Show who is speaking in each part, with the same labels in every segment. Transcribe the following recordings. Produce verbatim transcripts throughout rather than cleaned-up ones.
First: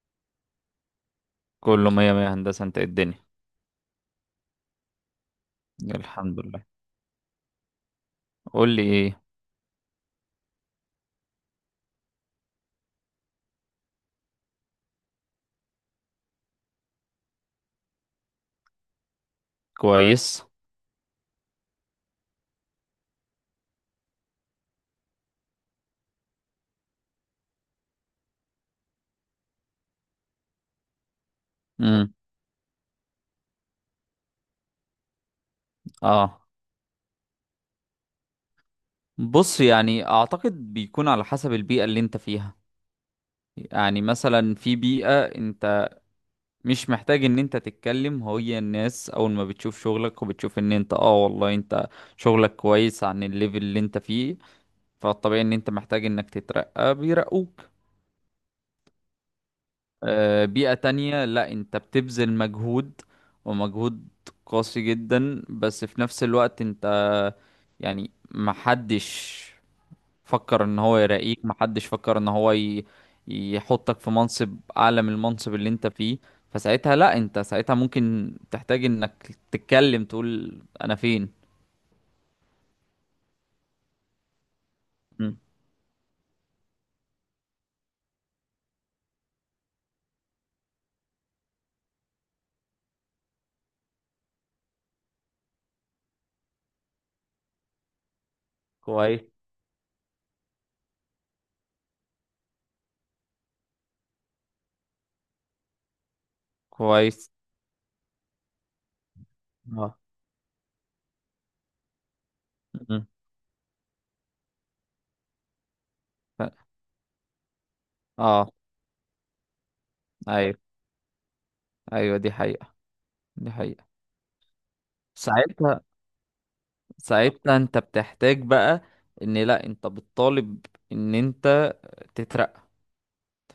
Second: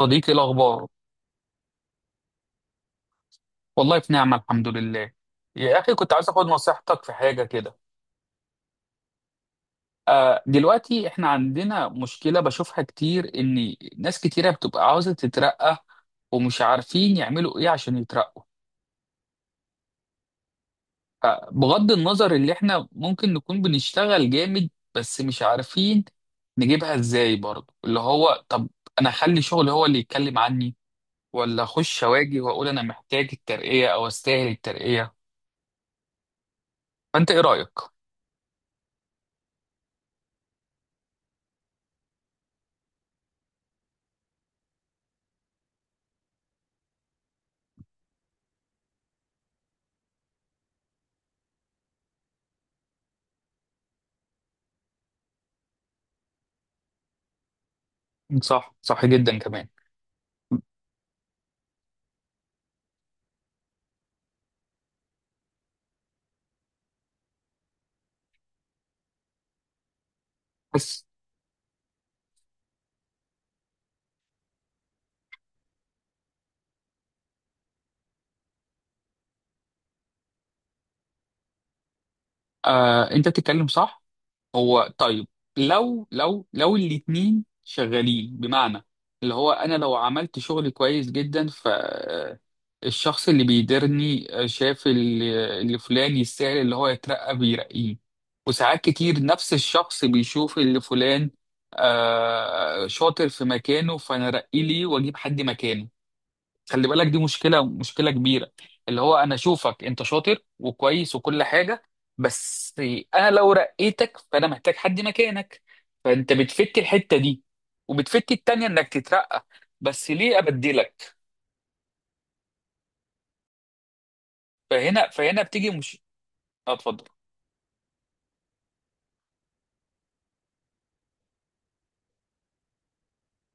Speaker 1: صديقي، إيه الأخبار؟
Speaker 2: كله مية مية، هندسة. انت ايه الدنيا؟
Speaker 1: والله في نعمة الحمد لله. يا أخي كنت عايز
Speaker 2: الحمد
Speaker 1: أخد
Speaker 2: لله.
Speaker 1: نصيحتك في حاجة كده.
Speaker 2: قول لي ايه.
Speaker 1: آه دلوقتي إحنا عندنا مشكلة بشوفها كتير إن ناس كتيرة بتبقى عاوزة تترقى ومش عارفين يعملوا إيه عشان يترقوا.
Speaker 2: كويس.
Speaker 1: آه بغض النظر اللي إحنا ممكن نكون بنشتغل جامد بس مش عارفين نجيبها إزاي، برضه اللي هو طب أنا أخلي شغلي هو اللي يتكلم عني، ولا أخش
Speaker 2: امم.
Speaker 1: أواجه وأقول أنا محتاج الترقية أو أستاهل الترقية؟
Speaker 2: اه.
Speaker 1: فأنت إيه رأيك؟
Speaker 2: بص، يعني اعتقد بيكون على حسب البيئة اللي انت فيها. يعني مثلا في بيئة انت مش محتاج ان انت تتكلم، هي الناس اول ما بتشوف شغلك وبتشوف ان انت اه والله انت شغلك كويس عن الليفل اللي انت فيه، فالطبيعي ان انت محتاج انك تترقى بيرقوك.
Speaker 1: صح، صح جدا كمان.
Speaker 2: آه بيئة تانية لا، انت بتبذل مجهود ومجهود قاسي جدا، بس في نفس الوقت انت يعني محدش فكر ان هو
Speaker 1: بس
Speaker 2: يراقيك، محدش فكر ان هو ي... يحطك في منصب اعلى من المنصب اللي انت فيه. فساعتها لا، انت ساعتها ممكن تحتاج انك تتكلم تقول انا فين.
Speaker 1: آه انت بتتكلم صح. هو طيب،
Speaker 2: مم.
Speaker 1: لو لو لو الاتنين شغالين، بمعنى اللي هو انا لو عملت شغل كويس جدا، ف آه، الشخص اللي بيديرني آه، شاف اللي اللي فلان يستاهل اللي هو يترقى بيرقيه. وساعات كتير
Speaker 2: كويس.
Speaker 1: نفس الشخص بيشوف اللي فلان آه شاطر في مكانه، فانا ارقيه ليه واجيب حد مكانه؟ خلي بالك، دي
Speaker 2: كويس.
Speaker 1: مشكلة، مشكلة كبيرة. اللي هو أنا أشوفك
Speaker 2: اه.
Speaker 1: أنت شاطر وكويس وكل حاجة، بس
Speaker 2: مم.
Speaker 1: أنا لو رقيتك فأنا محتاج حد مكانك. فأنت
Speaker 2: ف-
Speaker 1: بتفت الحتة دي وبتفت
Speaker 2: اه.
Speaker 1: التانية إنك تترقى، بس ليه
Speaker 2: ايوه.
Speaker 1: أبدلك؟
Speaker 2: ايوه، دي حقيقة. دي حقيقة.
Speaker 1: فهنا فهنا بتيجي
Speaker 2: ساعتها
Speaker 1: مش... آه، أتفضل.
Speaker 2: ساعتها انت بتحتاج بقى ان لا، انت بتطالب ان انت تترقى.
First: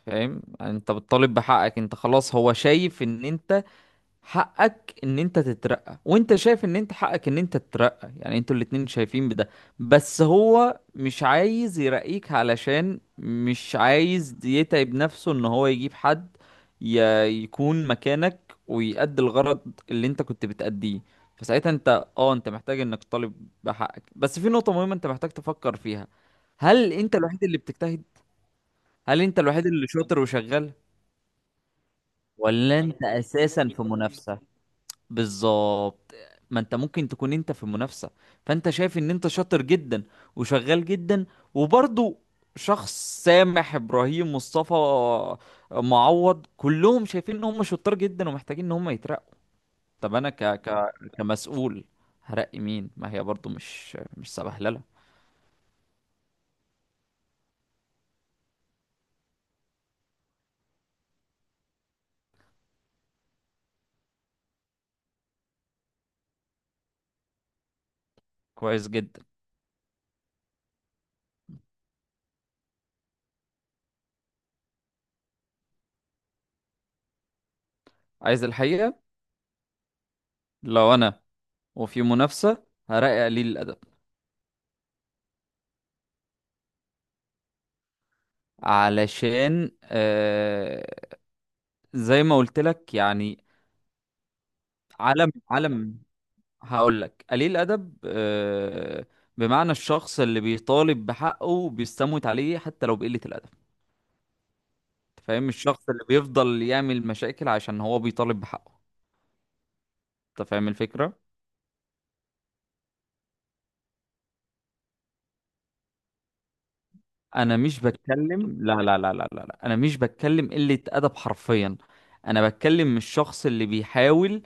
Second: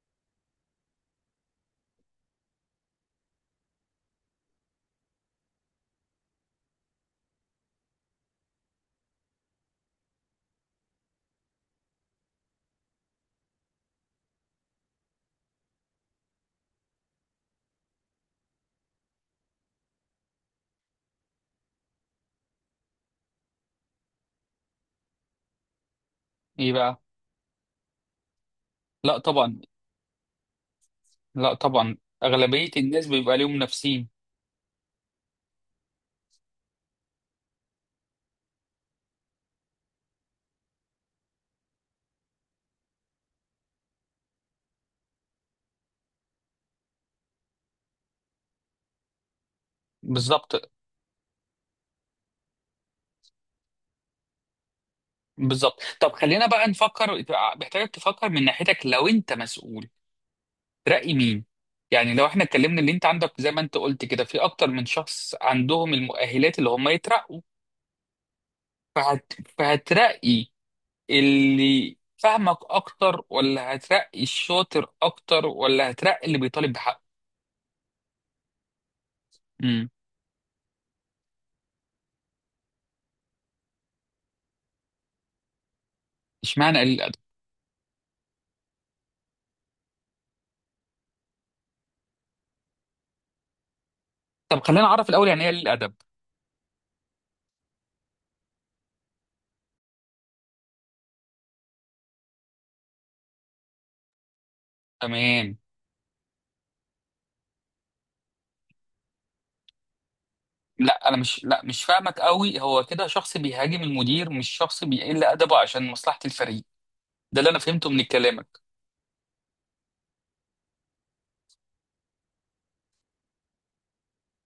Speaker 2: فاهم؟ يعني انت بتطالب بحقك، انت خلاص هو شايف ان انت حقك ان انت تترقى، وانت شايف ان انت حقك ان انت تترقى، يعني انتوا الاتنين شايفين بده. بس هو مش عايز يرقيك علشان مش عايز يتعب نفسه ان هو يجيب حد ي- يكون مكانك ويأدي الغرض اللي انت كنت بتأديه. فساعتها انت اه انت محتاج انك تطالب بحقك، بس في نقطة مهمة انت محتاج تفكر فيها.
Speaker 1: إيه
Speaker 2: هل
Speaker 1: بقى؟
Speaker 2: انت الوحيد اللي بتجتهد؟
Speaker 1: لا
Speaker 2: هل انت
Speaker 1: طبعا.
Speaker 2: الوحيد اللي شاطر وشغال؟
Speaker 1: لا طبعا، أغلبية
Speaker 2: ولا انت
Speaker 1: الناس بيبقى ليهم
Speaker 2: اساسا في
Speaker 1: نفسين.
Speaker 2: منافسة؟ بالظبط. ما انت ممكن تكون انت في منافسة، فانت شايف ان انت شاطر جدا وشغال جدا، وبرضه شخص سامح، ابراهيم، مصطفى، معوض كلهم شايفين ان هم شطار جدا ومحتاجين ان هم يترقوا. طب انا ك...
Speaker 1: بالظبط.
Speaker 2: ك... كمسؤول هرقي مين؟ ما هي برضه مش مش سبهلله.
Speaker 1: بالظبط، طب خلينا بقى نفكر. محتاجك تفكر من ناحيتك لو أنت مسؤول، ترقي مين؟ يعني لو احنا اتكلمنا اللي انت عندك زي ما انت قلت كده، في اكتر من شخص عندهم المؤهلات اللي هم يترقوا.
Speaker 2: كويس جدا.
Speaker 1: فهت... فهترقي اللي فاهمك اكتر، ولا هترقي الشاطر اكتر، ولا هترقي اللي بيطالب بحقه؟
Speaker 2: عايز الحقيقة؟
Speaker 1: امم
Speaker 2: لو انا وفي منافسة هرقي قليل الادب.
Speaker 1: اشمعنى قليل الادب؟
Speaker 2: علشان آه، زي ما قلت لك يعني.
Speaker 1: طب خلينا نعرف الاول
Speaker 2: عالم
Speaker 1: يعني ايه قليل الادب.
Speaker 2: عالم. هقول لك قليل الادب آه، بمعنى الشخص اللي بيطالب بحقه بيستموت عليه حتى لو بقلة الادب. انت فاهم؟
Speaker 1: تمام.
Speaker 2: الشخص اللي بيفضل يعمل مشاكل عشان هو بيطالب بحقه. انت فاهم
Speaker 1: لا، انا
Speaker 2: الفكرة؟
Speaker 1: مش، لا مش فاهمك قوي. هو كده شخص بيهاجم المدير، مش شخص بيقل ادبه عشان مصلحة الفريق. ده اللي
Speaker 2: انا
Speaker 1: انا
Speaker 2: مش
Speaker 1: فهمته من
Speaker 2: بتكلم
Speaker 1: كلامك.
Speaker 2: لا، لا، لا، لا، لا، لا. انا مش بتكلم قلة ادب حرفيا. انا بتكلم الشخص اللي بيحاول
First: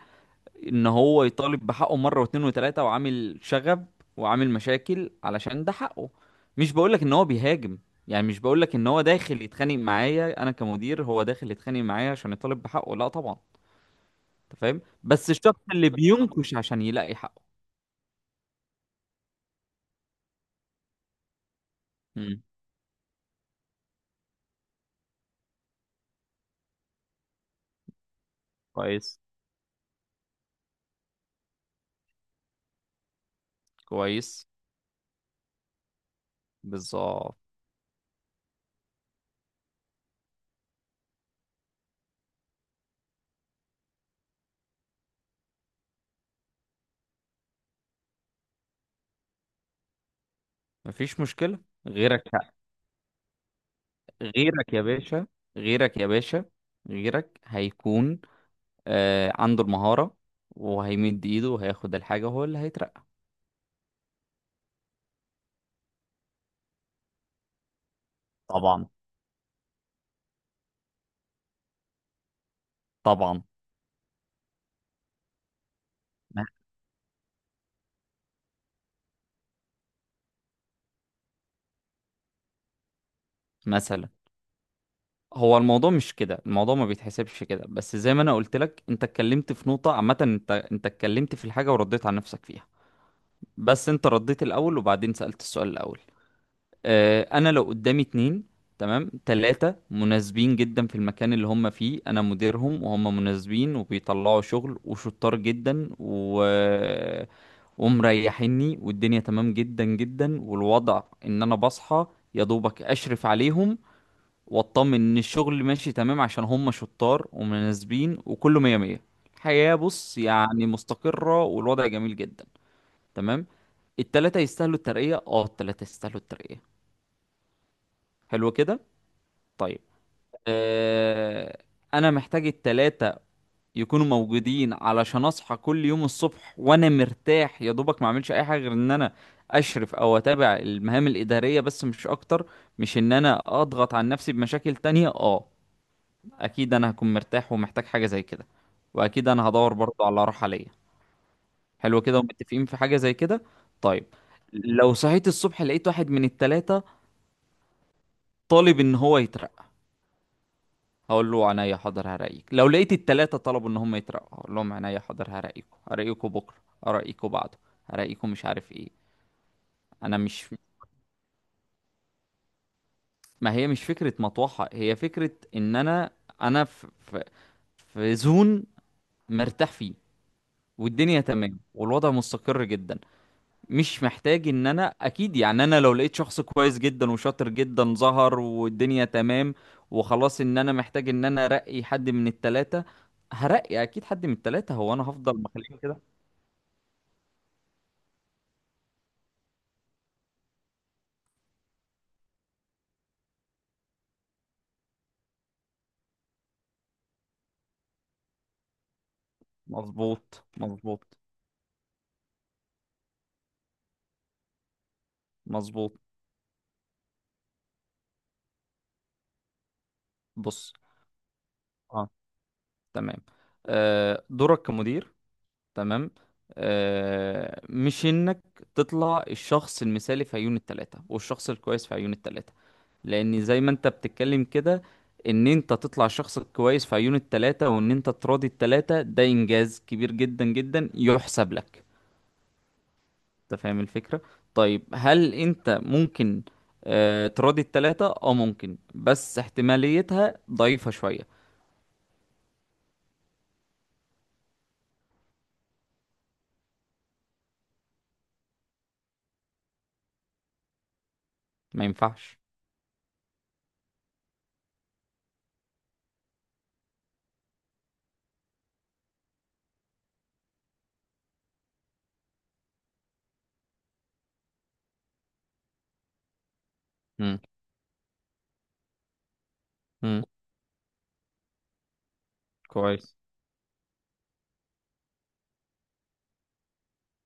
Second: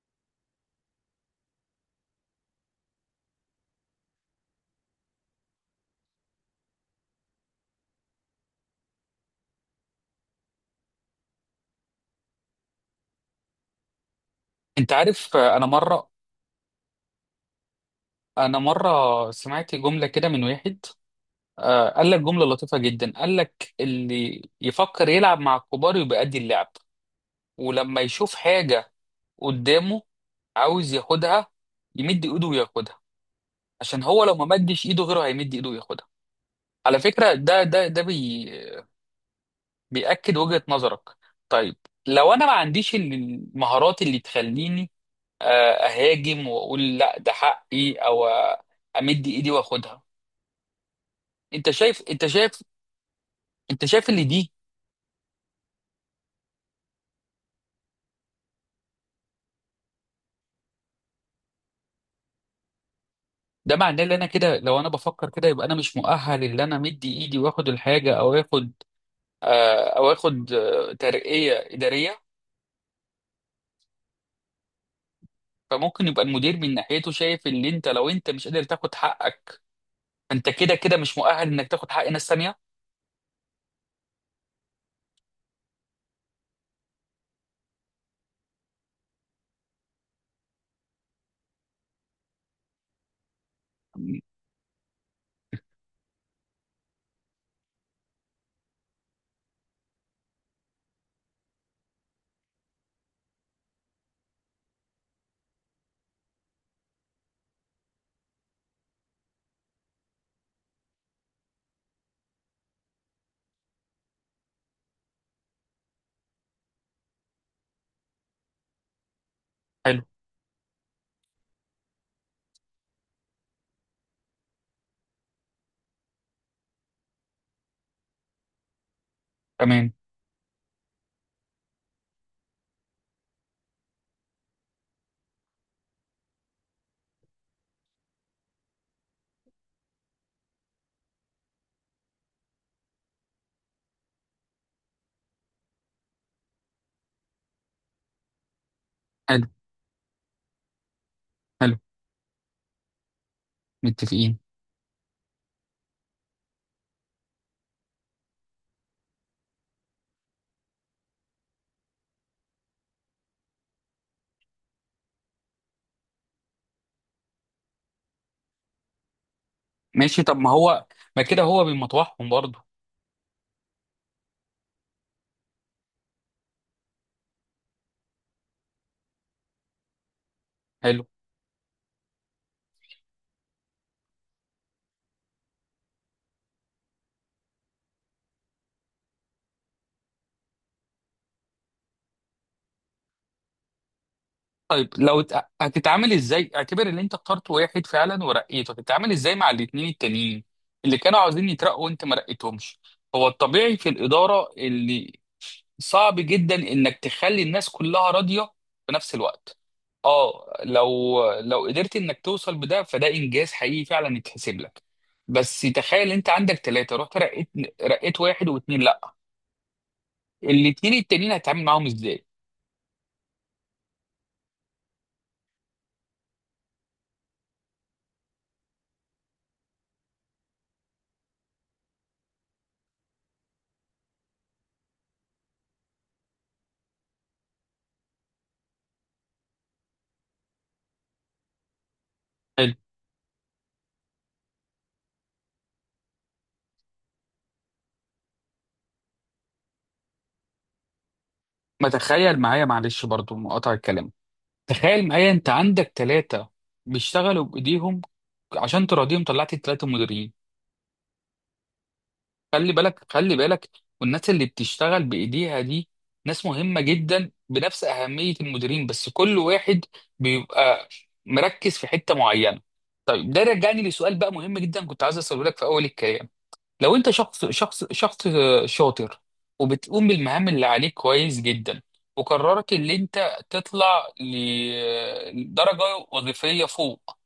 Speaker 2: ان هو يطالب بحقه مره واتنين وتلاته وعامل شغب وعامل مشاكل علشان ده حقه. مش بقولك ان هو بيهاجم، يعني مش بقولك ان هو داخل يتخانق معايا انا كمدير، هو داخل يتخانق معايا عشان يطالب بحقه لا طبعا. انت فاهم؟
Speaker 1: انت
Speaker 2: بس
Speaker 1: عارف، آه،
Speaker 2: الشخص
Speaker 1: انا
Speaker 2: اللي
Speaker 1: مره
Speaker 2: بينكش عشان يلاقي حقه.
Speaker 1: أنا مرة سمعت جملة كده من واحد، آه، قال لك
Speaker 2: امم.
Speaker 1: جملة لطيفة جدا، قال لك اللي يفكر يلعب مع الكبار يبقى قد اللعب. ولما يشوف حاجة
Speaker 2: كويس.
Speaker 1: قدامه عاوز ياخدها، يمد إيده وياخدها، عشان هو لو ما
Speaker 2: كويس.
Speaker 1: مدش إيده غيره هيمد إيده وياخدها. على فكرة
Speaker 2: بالظبط.
Speaker 1: ده ده ده بي بيأكد وجهة نظرك. طيب، لو أنا ما عنديش المهارات اللي تخليني آه، أهاجم وأقول لا ده حقي، أو آه، أمد إيدي وأخدها؟
Speaker 2: مفيش مشكلة.
Speaker 1: انت شايف
Speaker 2: غيرك.
Speaker 1: انت شايف انت شايف اللي دي؟
Speaker 2: غيرك يا باشا. غيرك يا باشا. غيرك هيكون آه عنده المهارة، وهيمد ايده وهياخد الحاجة، هو اللي هيترقى.
Speaker 1: ده معناه ان انا كده لو انا بفكر كده يبقى انا مش مؤهل ان انا مدي ايدي واخد الحاجه، او اخد
Speaker 2: طبعا.
Speaker 1: آه او اخد آه ترقيه اداريه.
Speaker 2: طبعا.
Speaker 1: فممكن يبقى
Speaker 2: م-
Speaker 1: المدير من ناحيته شايف ان انت لو انت مش قادر تاخد حقك، انت كده كده مش مؤهل انك تاخد حق ناس تانيه.
Speaker 2: مثلا هو الموضوع مش كده، الموضوع ما بيتحسبش كده، بس زي ما انا قلت لك انت اتكلمت في نقطة عامة، انت انت اتكلمت في الحاجة ورديت على نفسك فيها، بس انت رديت الاول وبعدين سألت السؤال الاول. اه، انا لو قدامي اتنين، تمام، تلاتة مناسبين جدا في المكان اللي هم فيه، انا مديرهم وهم مناسبين وبيطلعوا شغل وشطار جدا و ومريحيني، والدنيا تمام جدا جدا، والوضع ان انا بصحى يا دوبك اشرف عليهم واطمن ان الشغل ماشي تمام عشان هم شطار ومناسبين وكله مية مية. الحياة
Speaker 1: حلو.
Speaker 2: بص يعني مستقرة والوضع جميل جدا. تمام. التلاتة يستاهلوا الترقية، اه التلاتة يستاهلوا الترقية. حلو كده. طيب.
Speaker 1: تمام.
Speaker 2: آه. انا محتاج التلاتة يكونوا موجودين علشان اصحى كل يوم الصبح وانا مرتاح يا دوبك، ما اعملش اي حاجة غير ان انا اشرف او اتابع المهام الادارية بس مش اكتر. مش ان انا اضغط عن نفسي بمشاكل تانية. اه اكيد انا هكون مرتاح ومحتاج حاجه زي كده، واكيد
Speaker 1: حلو،
Speaker 2: انا هدور برضو على راحه ليا.
Speaker 1: حلو.
Speaker 2: حلو كده ومتفقين في حاجه زي كده. طيب.
Speaker 1: متفقين.
Speaker 2: لو صحيت الصبح لقيت واحد من التلاتة طالب ان هو يترقى، هقول له عينيا حاضر هرقيك. لو لقيت التلاتة طلبوا ان هم يترقوا، هقول لهم عينيا حاضر هرقيكوا، هرقيكوا بكره، هرقيكوا بعده، هرقيكوا مش عارف ايه. انا
Speaker 1: ماشي، طب ما
Speaker 2: مش
Speaker 1: هو ما كده هو بيمطوحهم برضه.
Speaker 2: ما هي مش فكره مطوحه، هي فكره ان انا انا في في, في زون مرتاح فيه،
Speaker 1: حلو.
Speaker 2: والدنيا تمام والوضع مستقر جدا. مش محتاج ان انا، اكيد يعني انا لو لقيت شخص كويس جدا وشاطر جدا ظهر والدنيا تمام وخلاص ان انا محتاج ان انا ارقي حد من التلاتة هرقي اكيد حد من التلاتة،
Speaker 1: طيب،
Speaker 2: هو انا
Speaker 1: لو
Speaker 2: هفضل
Speaker 1: ت-
Speaker 2: مخليهم كده؟
Speaker 1: هتتعامل ازاي؟ اعتبر ان انت اخترت واحد فعلا ورقيته، هتتعامل ازاي مع الاتنين التانيين اللي كانوا عاوزين يترقوا وانت ما رقيتهمش؟ هو الطبيعي في الإدارة اللي صعب جدا انك تخلي الناس كلها راضية في نفس الوقت.
Speaker 2: مظبوط.
Speaker 1: اه، لو
Speaker 2: مظبوط.
Speaker 1: لو قدرت انك توصل بده فده انجاز حقيقي فعلا يتحسب لك. بس
Speaker 2: مظبوط.
Speaker 1: تخيل انت عندك ثلاثة، رحت رقيت رقيت واحد واتنين، لا،
Speaker 2: بص.
Speaker 1: الاتنين التانيين هتتعامل معاهم
Speaker 2: اه
Speaker 1: ازاي؟
Speaker 2: تمام. آه دورك كمدير، تمام، آه مش انك تطلع الشخص المثالي في عيون التلاتة والشخص الكويس في عيون التلاتة. لان زي ما انت بتتكلم كده، ان انت تطلع شخص كويس في عيون التلاتة وان انت تراضي التلاتة، ده انجاز كبير جدا جدا يحسب لك.
Speaker 1: حلو.
Speaker 2: انت فاهم الفكرة؟ طيب هل انت ممكن آه تراضي التلاتة؟ اه ممكن، بس احتماليتها ضعيفة شوية.
Speaker 1: ما تخيل معايا، معلش برضو مقاطع الكلام، تخيل معايا انت عندك ثلاثة بيشتغلوا بايديهم، عشان تراضيهم طلعت الثلاثة مديرين.
Speaker 2: ما ينفعش.
Speaker 1: خلي بالك، خلي بالك، والناس اللي بتشتغل بايديها دي ناس مهمة جدا بنفس أهمية المديرين، بس كل واحد بيبقى مركز في حتة معينة. طيب، ده رجعني لسؤال بقى مهم جدا كنت عايز اساله لك في اول الكلام. لو انت
Speaker 2: مم.
Speaker 1: شخص شخص شخص شاطر وبتقوم
Speaker 2: مم.
Speaker 1: بالمهام اللي عليك كويس جدا، وقررت ان
Speaker 2: كويس.
Speaker 1: انت تطلع لدرجة وظيفية فوق،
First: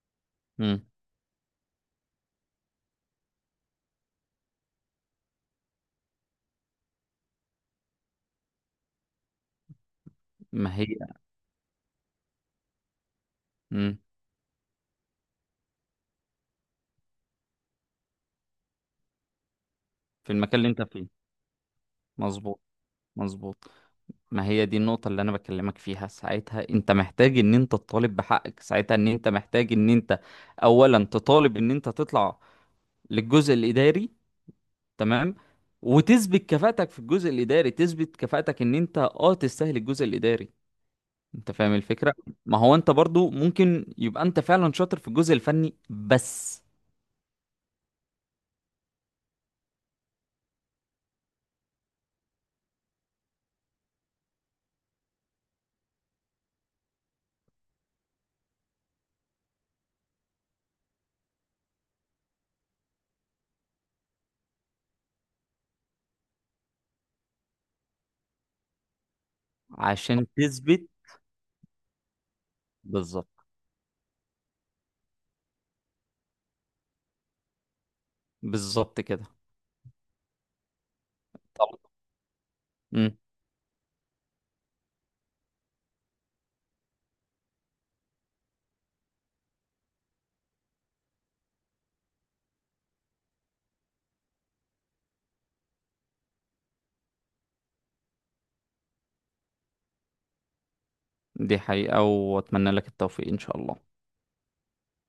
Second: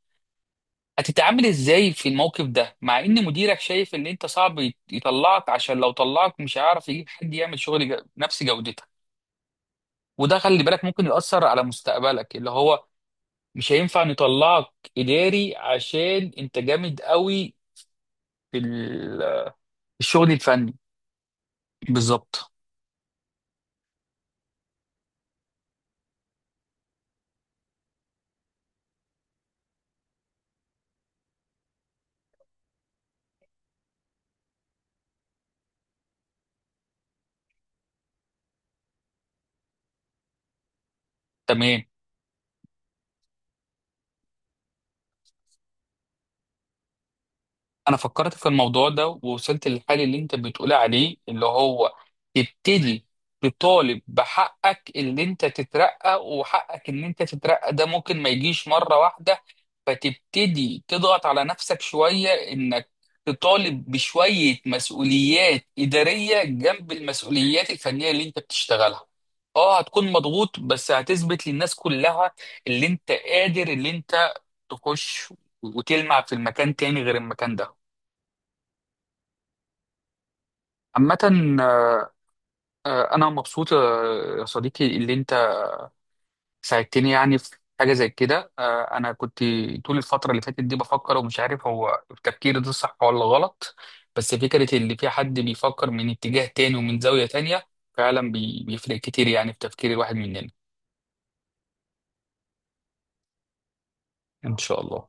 Speaker 2: مم.
Speaker 1: هتتعامل ازاي في الموقف ده مع ان مديرك شايف ان انت صعب يت- يطلعك عشان لو طلعك مش هيعرف يجيب حد يعمل شغل ج- نفس جودتك؟ وده خلي
Speaker 2: ما
Speaker 1: بالك
Speaker 2: هي.
Speaker 1: ممكن يأثر على مستقبلك اللي هو مش
Speaker 2: مم.
Speaker 1: هينفع نطلعك إداري عشان انت جامد قوي في ال- الشغل
Speaker 2: في المكان اللي
Speaker 1: الفني.
Speaker 2: انت فيه
Speaker 1: بالظبط.
Speaker 2: مظبوط. مظبوط. ما هي دي النقطة اللي أنا بكلمك فيها، ساعتها أنت محتاج إن أنت تطالب بحقك، ساعتها إن أنت محتاج إن أنت أولا تطالب إن أنت تطلع للجزء الإداري، تمام، وتثبت كفاءتك في الجزء الإداري، تثبت كفاءتك إن أنت أه تستاهل الجزء الإداري. أنت فاهم
Speaker 1: تمام.
Speaker 2: الفكرة؟ ما هو أنت برضو ممكن يبقى أنت فعلا شاطر في الجزء الفني، بس
Speaker 1: انا فكرت في الموضوع ده ووصلت للحل اللي انت بتقول عليه، اللي هو تبتدي تطالب بحقك اللي انت تترقى، وحقك ان انت تترقى ده ممكن ما يجيش مرة واحدة. فتبتدي تضغط على نفسك شوية انك تطالب بشوية مسؤوليات إدارية جنب المسؤوليات الفنية اللي انت بتشتغلها. اه هتكون
Speaker 2: عشان
Speaker 1: مضغوط،
Speaker 2: تثبت.
Speaker 1: بس هتثبت للناس كلها اللي انت
Speaker 2: بالظبط.
Speaker 1: قادر، اللي انت تخش وتلمع في المكان تاني غير المكان ده.
Speaker 2: بالظبط كده.
Speaker 1: عامة،
Speaker 2: طب.
Speaker 1: آه،
Speaker 2: مم.
Speaker 1: أنا مبسوط آه، يا صديقي اللي أنت ساعدتني يعني في حاجة زي كده. آه، أنا كنت طول الفترة اللي فاتت دي بفكر ومش عارف هو التفكير ده صح ولا غلط، بس فكرة اللي في حد بيفكر من اتجاه تاني ومن زاوية تانية فعلا بي- بيفرق كتير يعني في تفكير الواحد مننا.
Speaker 2: دي حقيقة وأتمنى لك التوفيق إن شاء الله.
Speaker 1: إن شاء الله.